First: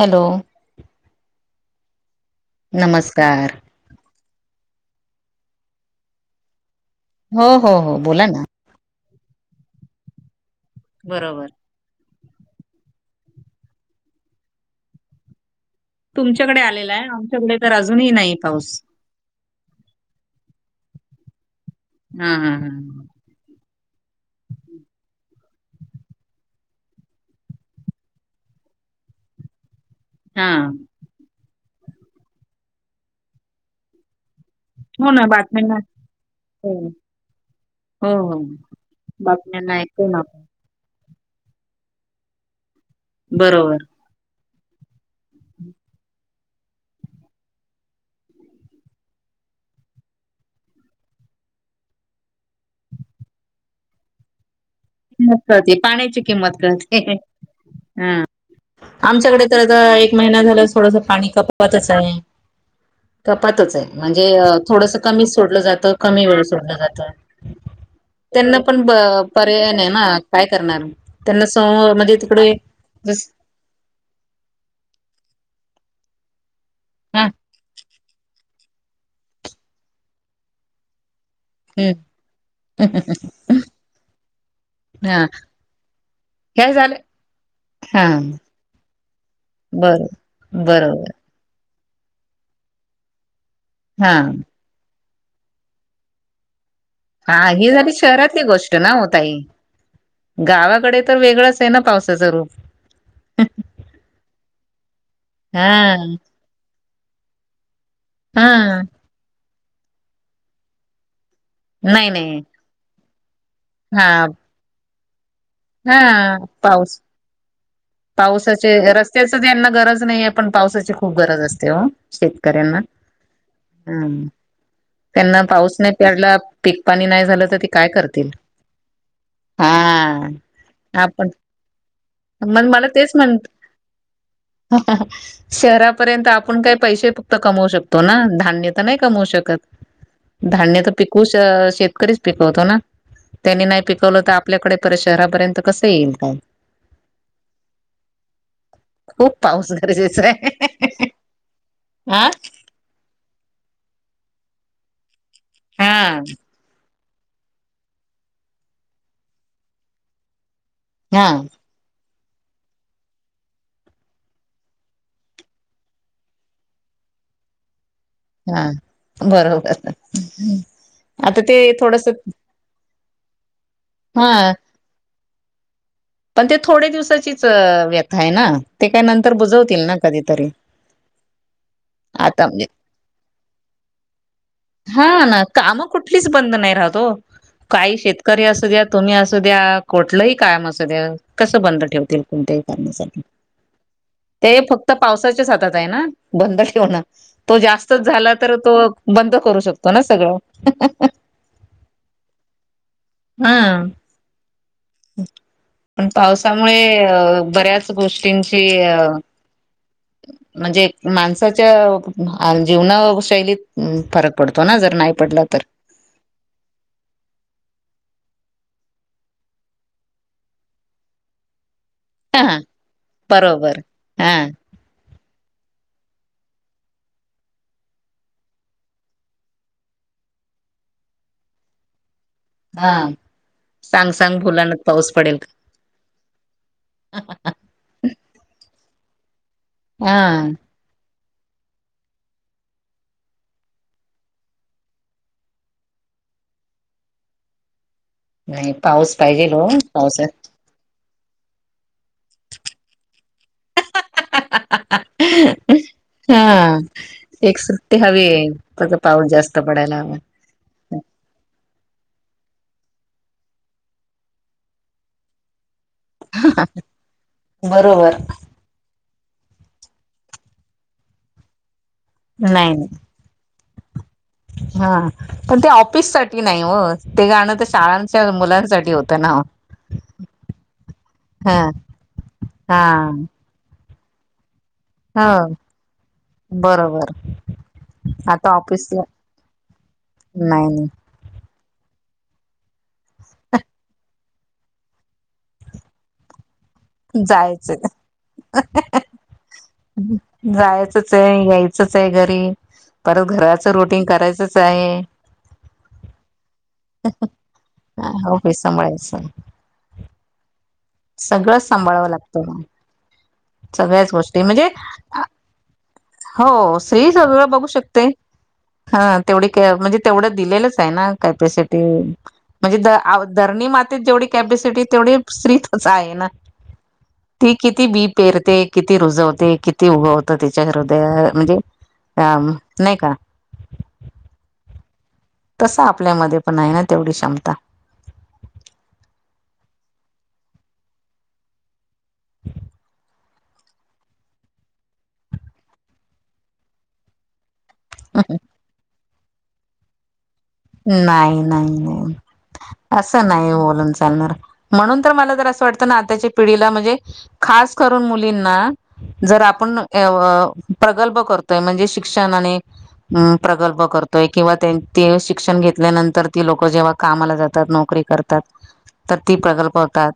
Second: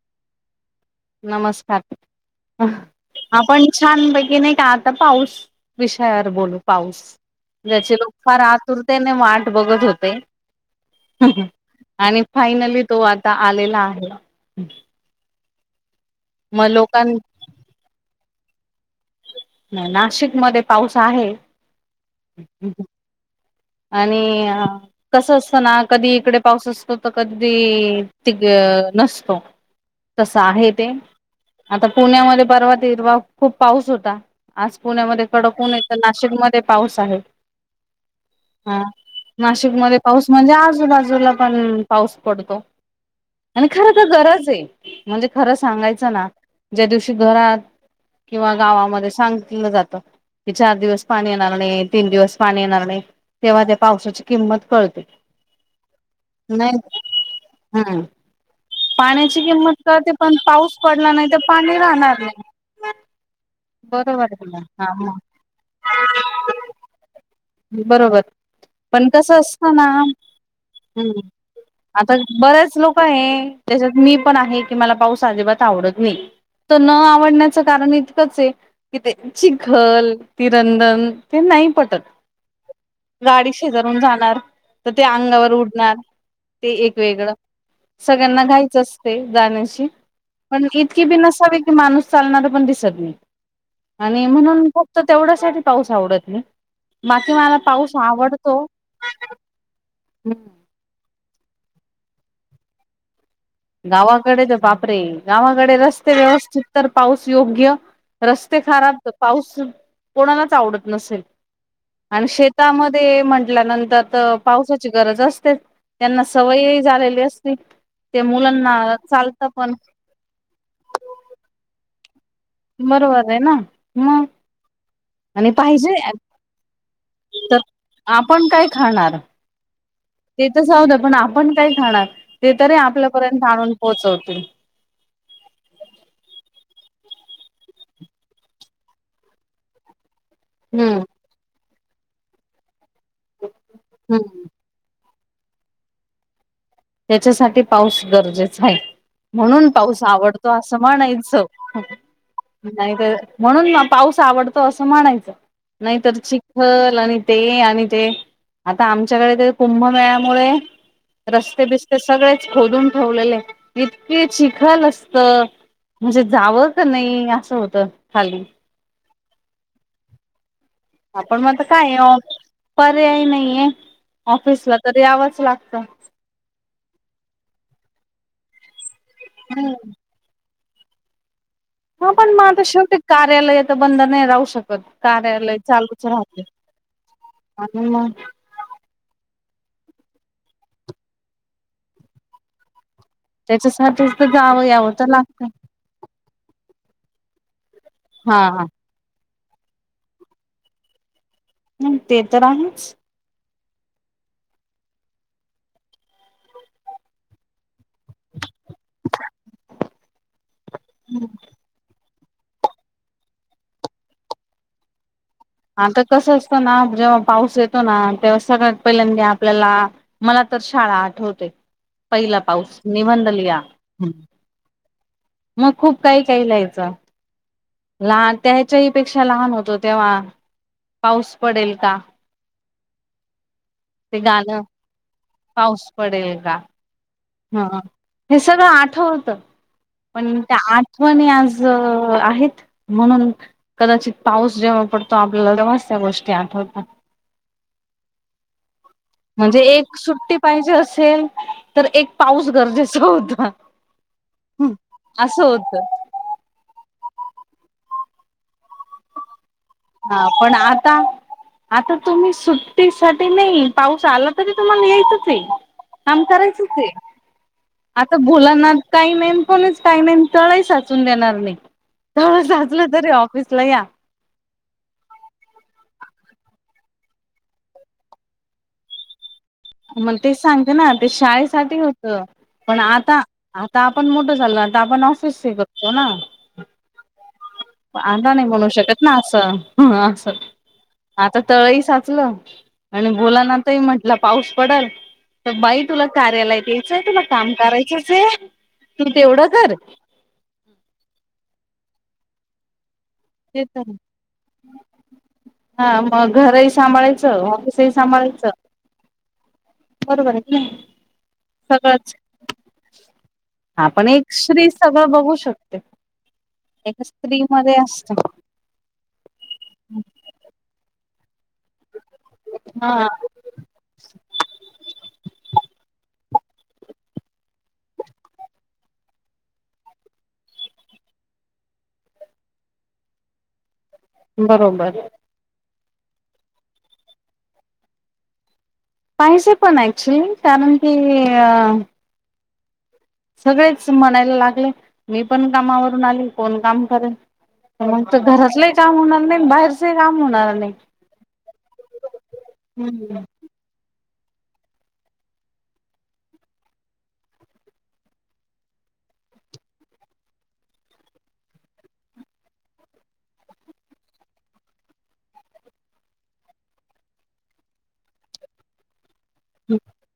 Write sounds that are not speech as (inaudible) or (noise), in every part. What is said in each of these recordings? Hello. नमस्कार. नमस्कार आपण- छानपैकी नाही का आता पाऊस विषयावर बोलू पाऊस. हो हो ज्याचे हो लोक बोला फार ना. आ- -तुरतेन वाट बघत होते. बरोबर आणि फायनली तो आता आलेला आहे. तुमच्याकडे मग आलेला लोकां आहे. आमच्याकडे तर अजूनही नाहीए पाऊस. नाही नाशिक मध्ये पाऊस आहे. हं. हं. हं. आणि- कसं असतं ना? कधी इकडे पाऊस असतो, तर कधी ती नसतो. तस हा आहे ते. आता पुण्यामध्ये परवा तेरवा खूप पाऊस होता. आज हो ना पुण्यामध्ये कडक ऊन बातम्यांना आहे. तर नाशिकमध्ये हो पाऊस आहे. हो. हो. हां. बातम्यांना नाशिकमध्ये ऐकतो ना पाऊस आपण. म्हणजे आजूबाजूला पण पाऊस पडतो. आणि बरोबर खरं तर गरज ए. म्हणजे खरं सांगायचं ना? ज्या दिवशी घरात- किंवा गावामध्ये सांगितलं जातं- की चार दिवस पाणी येणार नाही. तीन दिवस पाणी येणार नाही. तेव्हा त्या पावसाची किंमत कळते. किंमत कळते. पाण्याची किंमत नाही कळते. हम्म हां. पाण्याची आमच्याकडे तर किंमत आता कळते एक पण महिना झाला पाऊस थोडस पडला नाही पाणी तर कपातच राहणार आहे. नाही कपातच आहे. बरोबर म्हणजे आहे ना हा थोडसं मग कमीच सोडलं जातं. कमी वेळ सोडलं जातं. बरोबर. त्यांना पण ब- हो पर्याय ना. नाही काय करणार हं. त्यांना स आता म्हणजे तिकडे बरेच लोक जस ए - त्याच्यात मी पण आहे. की मला पाऊस अजिबात आवडत नाही. त न हा आवडण्याचं कारण इतकंच आहे कि ते चिखल ती रंदण- ते नाही पटत. हम्म. गाडी शेजारून जाणार, तर ते हा अंगावर उडणार ते हे झालं एक वेगळं. हा सगळ्यांना घाईचं असते जाण्याची. बरोबर पण इतकी बरोबर बि नसावी- ती माणूस चालणार पण दिसत नाई हा आणि म्हणून फक्त तेवढ्यासाठी पाऊस आवडत नाय. बाकी मला हि झाली पाऊस शहरातली आवडतो. गोष्ट ना ओ ताई, हम्म गावाकडे तर वेगळंच आय ना पावसाचं रूप. गावाकडे तर बापरे हा गावाकडे रस्ते व्यवस्थित तर पाऊस योग्य. हा रस्ते खराब तर पाऊस कोणालाच आवडत नसेल. नाही आणि नाही शेत तामध्ये म्हंटल्यानंतर हा तर पावसाची गरज असते त्यांना हा सवयही पाऊस झालेली अस ते. पावसाचे मुलांना रस्त्याच चालतं त्यांना पण गरज नाइया पण पावसाची खूप गरज असते ओ. शेतकऱ्यांना बरोबर आहे ना मग हम्म त्यांना आणि पाऊस नाय पाहिजे प्याडला पीक पाणी नाय झालं तर ती काय करतील? आपण काय खाणार हां. ते तर जाऊद्या पण आपण काय खाणार ते मग तरी मला तेच म्हण आपल्यापर्यंत आणून पोहोचवतील. (inaudible) शहरापर्यंत आपण काय पैसे फक्त कमवू शकतो ना धान्य तर नाय कमवू शकत. (inaudible) धान्य त पिकवू शेतकरीच पिकवतो ना त्यांनी नाय पिकवलं त आप हम्म पल्याकडे पर शहरापर्यंत कसं येईल काय? त्याच्यासाठी पाऊस गरजेचाय. खूप म्हणून पाऊस गरजेचा आवडतो आहे असं म्हणायच. हा नाय तर म्हणून म पाऊस आवडतो असं म्हणायचं नायतर हा चिक खल आणि ते आणि ते आता आमच्याकडे ते कुंभमेळ्यामुळे हा रस्ते बिस्ते सगळेच खोदून ठेवलेले इतके चिखल असत. म्हणजे जावं का नई असं होतं खाली. हा बरोबर आपण आता मग ते काय थोडस पर्याय नाहीये हा ऑफिसला तर यावंच लागतं. पण ते थोडे दिवसाचीच व्यथा आय ना ते काय नंतर बुजवतील ना कधीतरी. हा पण म आता शेवटी कार्यालय तर बंद नाय राहू शकत हा ना कार्यालय कामं चालू कुठलीच बंद नाय राहत ओ काही मग शेतकरी असूद्यात तुम्ही असु द्या कोठलंही काम अस द्या कसं बंद ठेवतील कोणत्याही करण्यासाठी? त्याच्यासाठीच त जावं यावं त लागतं. हातात ना बंद ठेवण तो जास्तच झाला हा तर तो बंद करू शकतो ना सगळं. हम्म ते तर आहेच. आ? पण पावसामुळे बऱ्याच गोष्टींची अ म्हणजे माणसाच्या आ जीवनाशैलीत फरक पडतो ना जर नाय पडला तर. आता कसं असत ना जेव्हा पाऊस येतो ना तेव्हा सगळ्यात पहिल्यांदा आपल्याला मला तर शाळा आठवते पहिला हा पाऊस निबंध लिहा. बरोबर हा मग खूप काही काही लिहायचं. लहान त्या याच्याही पेक्षा लहान होतो तेव्हा पाऊस पडेल का? हा सांग ते सांग गाणं भोलानाथ पाऊस पडेल का? पाऊस पडेल का? (inaudible) ह हे सगळं आठवत का हा पण त्या आ ठवणी आज आहेत म्हणून कदाचित पाऊस जेव्हा पडतो आपल्याला तेव्हाच त्या गोष्टी आठवतात. नाही पाऊस पाहिजेल म्हणजे हो एक पावसात सुट्टी पाहिजे असेल, तर एक पाऊस गरजेच होता. असं होत (unintelligible) हा एक सुट्टी हवीये. फक्त पाऊस जास्त पडायला हवा. हा पण आता आता तुम्ही सुट्टीसाठी नाही. पाऊस आला तरी तुम्हाला यायचचे. काम करायचचे. आता बरोबर भोलानाथ काही नाहीन. कोणच काही नाही न. तळाही साचून देणार नाही. तळ नाही नाही. साचलं तरी ऑफिसला या. हा पण ते ऑफिस साठी नाही हो. ते गाणं तर शाळांच्या मुलांसाठी होतं ना. मग तेच सांगते ना. ते हा शाळेसाठी होत. पण हा आता आता आपण मोठं झालो. आता आपण ऑफिस हे हो करतो ना. बरोबर अता नाही आता म्हणू ऑफिसला शकत ना असं. ह अस. नाही. आता तळही साचलं. आणि बोलाना आताही म्हटला पाऊस पडल. त बाई तुला कार्यालायत य यचय. तुला काम जायचं करायचचे. तू तेवढं कर. जायचचे. यायचंचे घरी. परत ते घराचं तर रुटींग करायचचे. हा मग घरही सांभाळायचं. ऑफिसही सांभाळायचं. ऑफिस सांभाळायचं बरोबरे की नाही. सगळं सांभाळावं सगळंच लागतं. सगळ्याच आपण एक गोष्टी. म्हणजे स्त्री सगळं बघू शकते हो एका स्त्री सगळं बघू मध्ये शकते. असत ह तेवढी म्हणजे, तेवढं दिलेलंच आहे ना कॅपिसिटी. म्हणजे हा धरणी मातेत जेवढी कॅपेसिटी. तेवढी स्रीतच आहे ना. ती किती बी पेरते. किती रुजवते. किती उगवतं त्याच्या घरोन. ते म्हणजे अम नाही का? बरोबर. तसं आपल्यामध्ये पण आहे ना, तेवढी क्षमता. पाहिसेे पण ॲक्चुअली कारण की, अ (inaudible) सगळेच म्हणायला लागले. मी पण कामावरून आली. कोण काम करेल? मग त घरातलंही काम होणार नाहीन. बाहेरचही काम होणार नाही. नाही नाही नाही. असं हम्म नाही बोलून चालणार. म्हणून तर मला जर असं वाटतं ना, आताच्या पिढीला. म्हणजे खास करून मुलींना. जर आपण अ प्रगल्भ करतोय. म्हणजे शिक्षण आणि अ प्रकल्प करतोय. किंवा ते ती अशी शिक्षण घेतल्यानंतर ती लोक जेव्हा कामाला जातात. नोकरी करतात. तर ती प्रगल्प होतात.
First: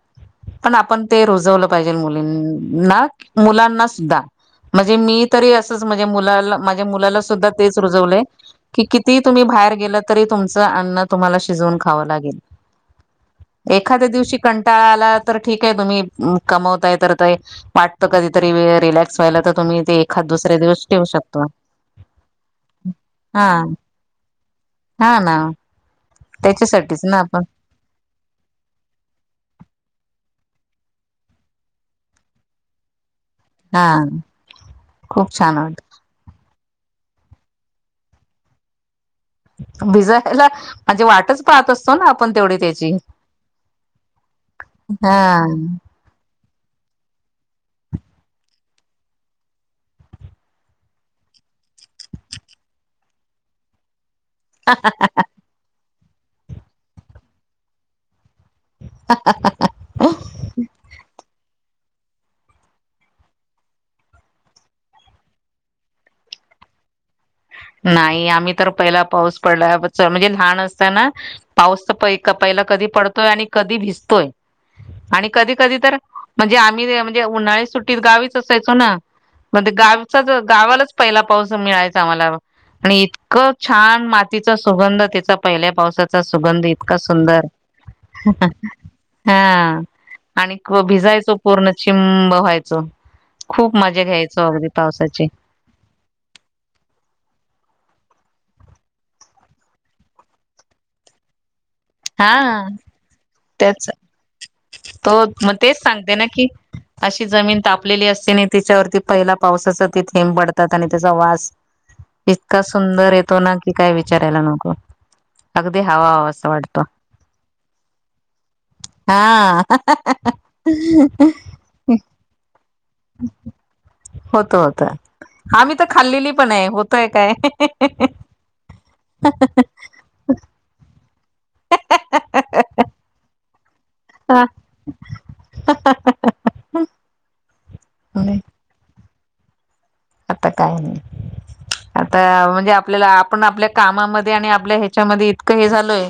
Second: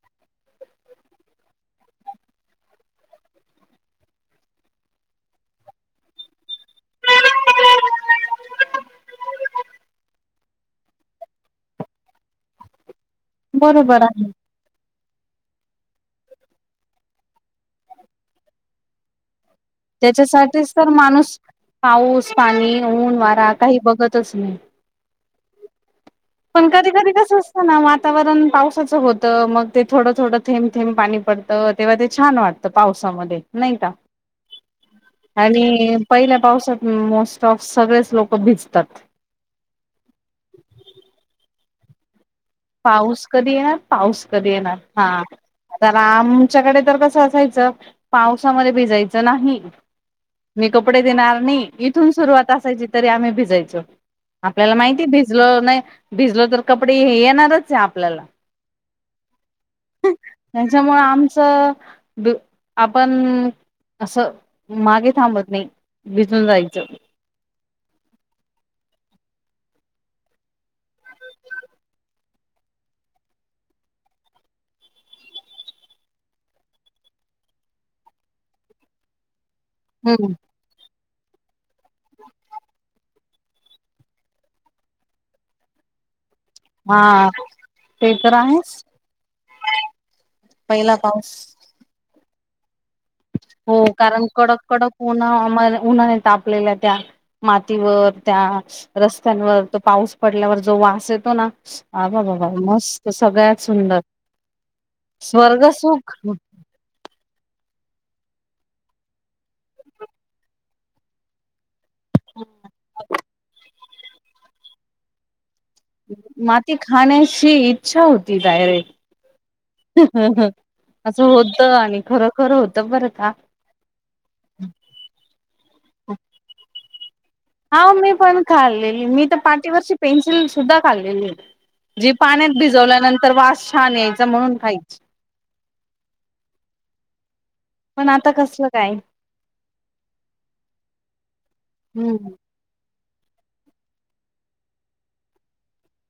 पण आपण ते रुजवलं पाहिजे मुलींना. मुलांना सुद्धा. म्हणजे मी तरी असंच म्हणजे मुलाला. माझ्या मुलाला सुद्धा तेच रुजवलंय. कि किती तुम्ही बाहेर गेलत. तरी तुमच अन्न तुम्हाला शिजवून खावा लागेल. बरोबर एखाद्या आहे दिवशी कंटाळा आला तर ठीके. तुम्ही कमवताय तर ते वाटत कधीतरी रिलॅक्स व्हायला तर तुम्ही ते एखाद दुसऱ्या त्याच्यासाठीच दिवस तर ठेवू माणूस शकतो पाऊस, पाणी, ऊन, हा वारा काही बघतच नाही. हा ना, पण कधी त्याच्यासाठीच कधी ना आपण कस. ना वातावरण पावसाचं होतं मग ते थोडं थोडं थेंब थेंब पाणी पडतं तेव्हा ते छान वाटत. पावसामध्ये नाही हा का खूप छान वाटत आणि. पहिल्या पावसात मोस्ट ऑफ सगळेच लोक भिजतात. भिजायला म्हणजे वाटच पाहत असतो ना आपण तेवढी ते. पाऊस कधी येणार पाऊस कधी येणार हा. का रामच्याकडे तर कसं असायचं पावसामध्ये भिजायचं नाही. मी कपडे देणार नाही इथून सुरुवात असायची तरी आम्ही भिजायचो. आपल्याला माहिती आहे भिजल नाही भिजल तर कपडे हे येणारच आहे आपल्याला. (inaudible) त्याच्यामुळ आमचं बीप आपण. असं मागे थांबत नाही भिजून जायचं. नाई आम्ही तर पहिला पाऊस पडला च म्हणजे लहान असताना. पाऊसचा पै पहिला कधी पडतोय आणि कधी भिजतोय. आणि कधी कधी तर म्हणजे आम्ही म्हणजे उन्हाळी सुट्टीत गावीच असायचो ना. म ते गावचा हम्म गावालाच पहिला पाऊस मिळायचा आम्हाला. आणि इतकं छान मातीचा सुगंध त्याचा पहिल्या पावसाात. चा सुगंध इतका हा सुंदर. ते तर आहेच हां आणिक पहिला पाऊस भिजायचो पूर्ण. चिंब व्हायचो. हो खूप मजा कारण घ्यायचो कडक अगदी कडक पावसाची उन्हा उन्हा नी तापलेल्या त्या. मातीवर त्या रस्त्यांवर तो पाऊस पडल्यावर जो वास येतो ना. आबा बाबा हा मस्त सगळ्यात त्याच सुंदर तो मग स्वर्ग तेच सुुख. सांगते ना की अशी जमीन तापलेली असते आणि त्यािच्यावरती पहिला पावसाचा ते थेंब पडतात आणि त्याचा वास. इतका सुंदर येतो ना कि काय विचारायला नको अगदी हा. माती खाण्याची इच्छा होती डायरेक्ट. हा हा हा हा हा, त आणि खर खर होत बरं का. होत होत आम्ही तर खाल्लेली पण आहे होतय काय. हा मी पण खाल्लेली मी त पाटीवरची पेन्सिल सुद्धा खाल्लेली. जी पाण्यात भिजवल्यानंतर वास छान यायचा म्हणून खायची. (inaudible) पण आता नाही कसलं काय. आता काय हम्म आता म्हणजे आपल्याला. पण आपल्या कामा आणि आपल्या ह्याच्यामध्ये इतकं हे झालय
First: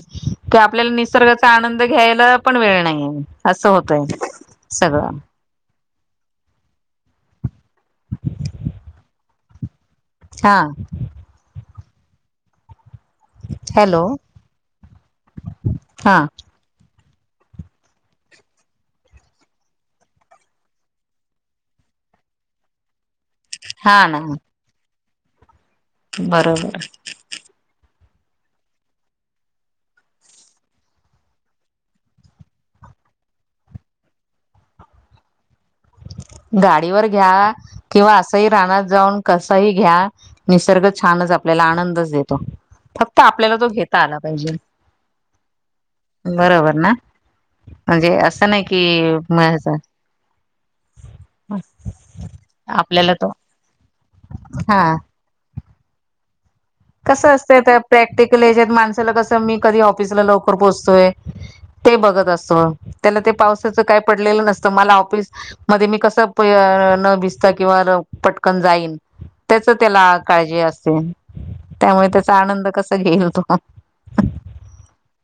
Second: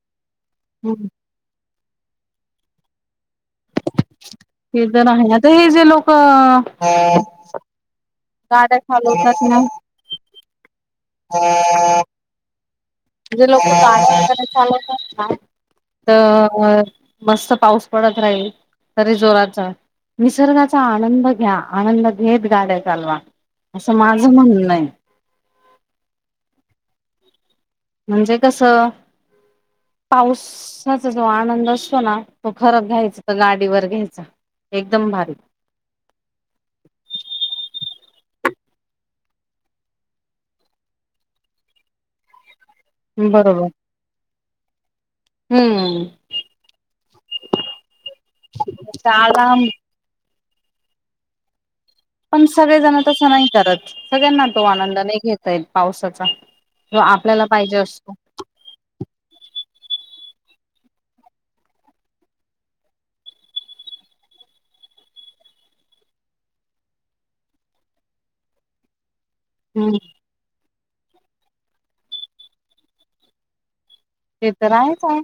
की आपल्याला हम्म निसर्गच. चा आनंद घ्यायला पण वेळ नाहीे असं होतय सगळं. त हे जे लोक. गाड्या चालवतात ना. हा, ह (inaudible) जे लोक हॅलो गाड्या वगैरे चालवतात ना हा तवर. मस्त पाऊस पडत राहील. तरी जोराचा निसर्गाचा आणंद घ्या आणंद घेत गाड्या चालवा. असं हा ना माझं म्हणणं आहे. बरोबर. म्हणजे कस? पावसाचा जो आनंद असतो ना. तो खरं घ्यायचा तर गाडीवर घ्यायचा. एकदम भारी. गाडीवर घ्या. किंवा असंही रानात जाऊन कसही घ्या. निसर्ग छानच आपल्याला आनंदच देतो. फक्त आपल्याला बरोबर. तो घेता आला पाहिजे. हम्म. बरोबर ना. म्हणजे असं नाही कि त्याला माणसं हम. पण सगळेजण तसं नाही करत. सगळ्यांना तो हा आनंद नाही घेता येत पावसाचा. जो कसं आपल्याला असतं पाहिजे त्या असतो. प्रॅक्टिकल याच्यात माणसाला कसं मी कधी ऑफिसला लवकर पोहोचतोय. ते बघत असतो. त्याला ते पावसाचं काय पडलेलं नसतं. मला ऑफिस मध्ये मी कसं न भिजता किंवा पटकन जाईन. त्याच हम्म त्याला काळजी असते. त्यामुळे त्याचा आनंद कसा घेईल तो. ते तर आहेच आहे.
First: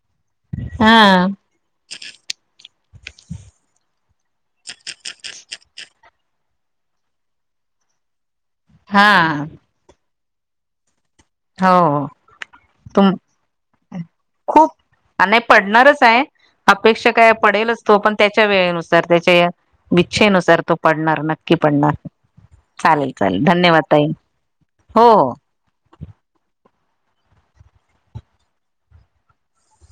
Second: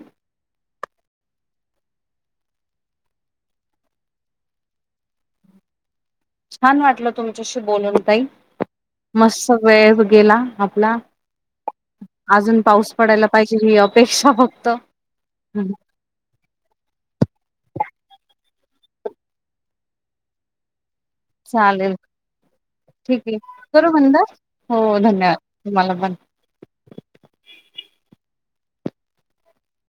हा. छान वाटलं तुमच्याशी बोलून ताई. हा मस्त वेळ गेला आपला. हो ओ. आजून पाऊस तुम पडायला पाहिजे ही अपेक्षा फक्त खूप आणि पडणारच आहे. अपेक्षा काय पडेलच तो पण त्याच्या वेळेनुसार त्याच्या या इच्छेनुसार तो पडणार नाही. नक्की पडणार. चालेल चालेल ठीक आहे चालेल धन्यवाद करू ताई बंद हो हो हो. धन्यवाद तुम्हाला पण,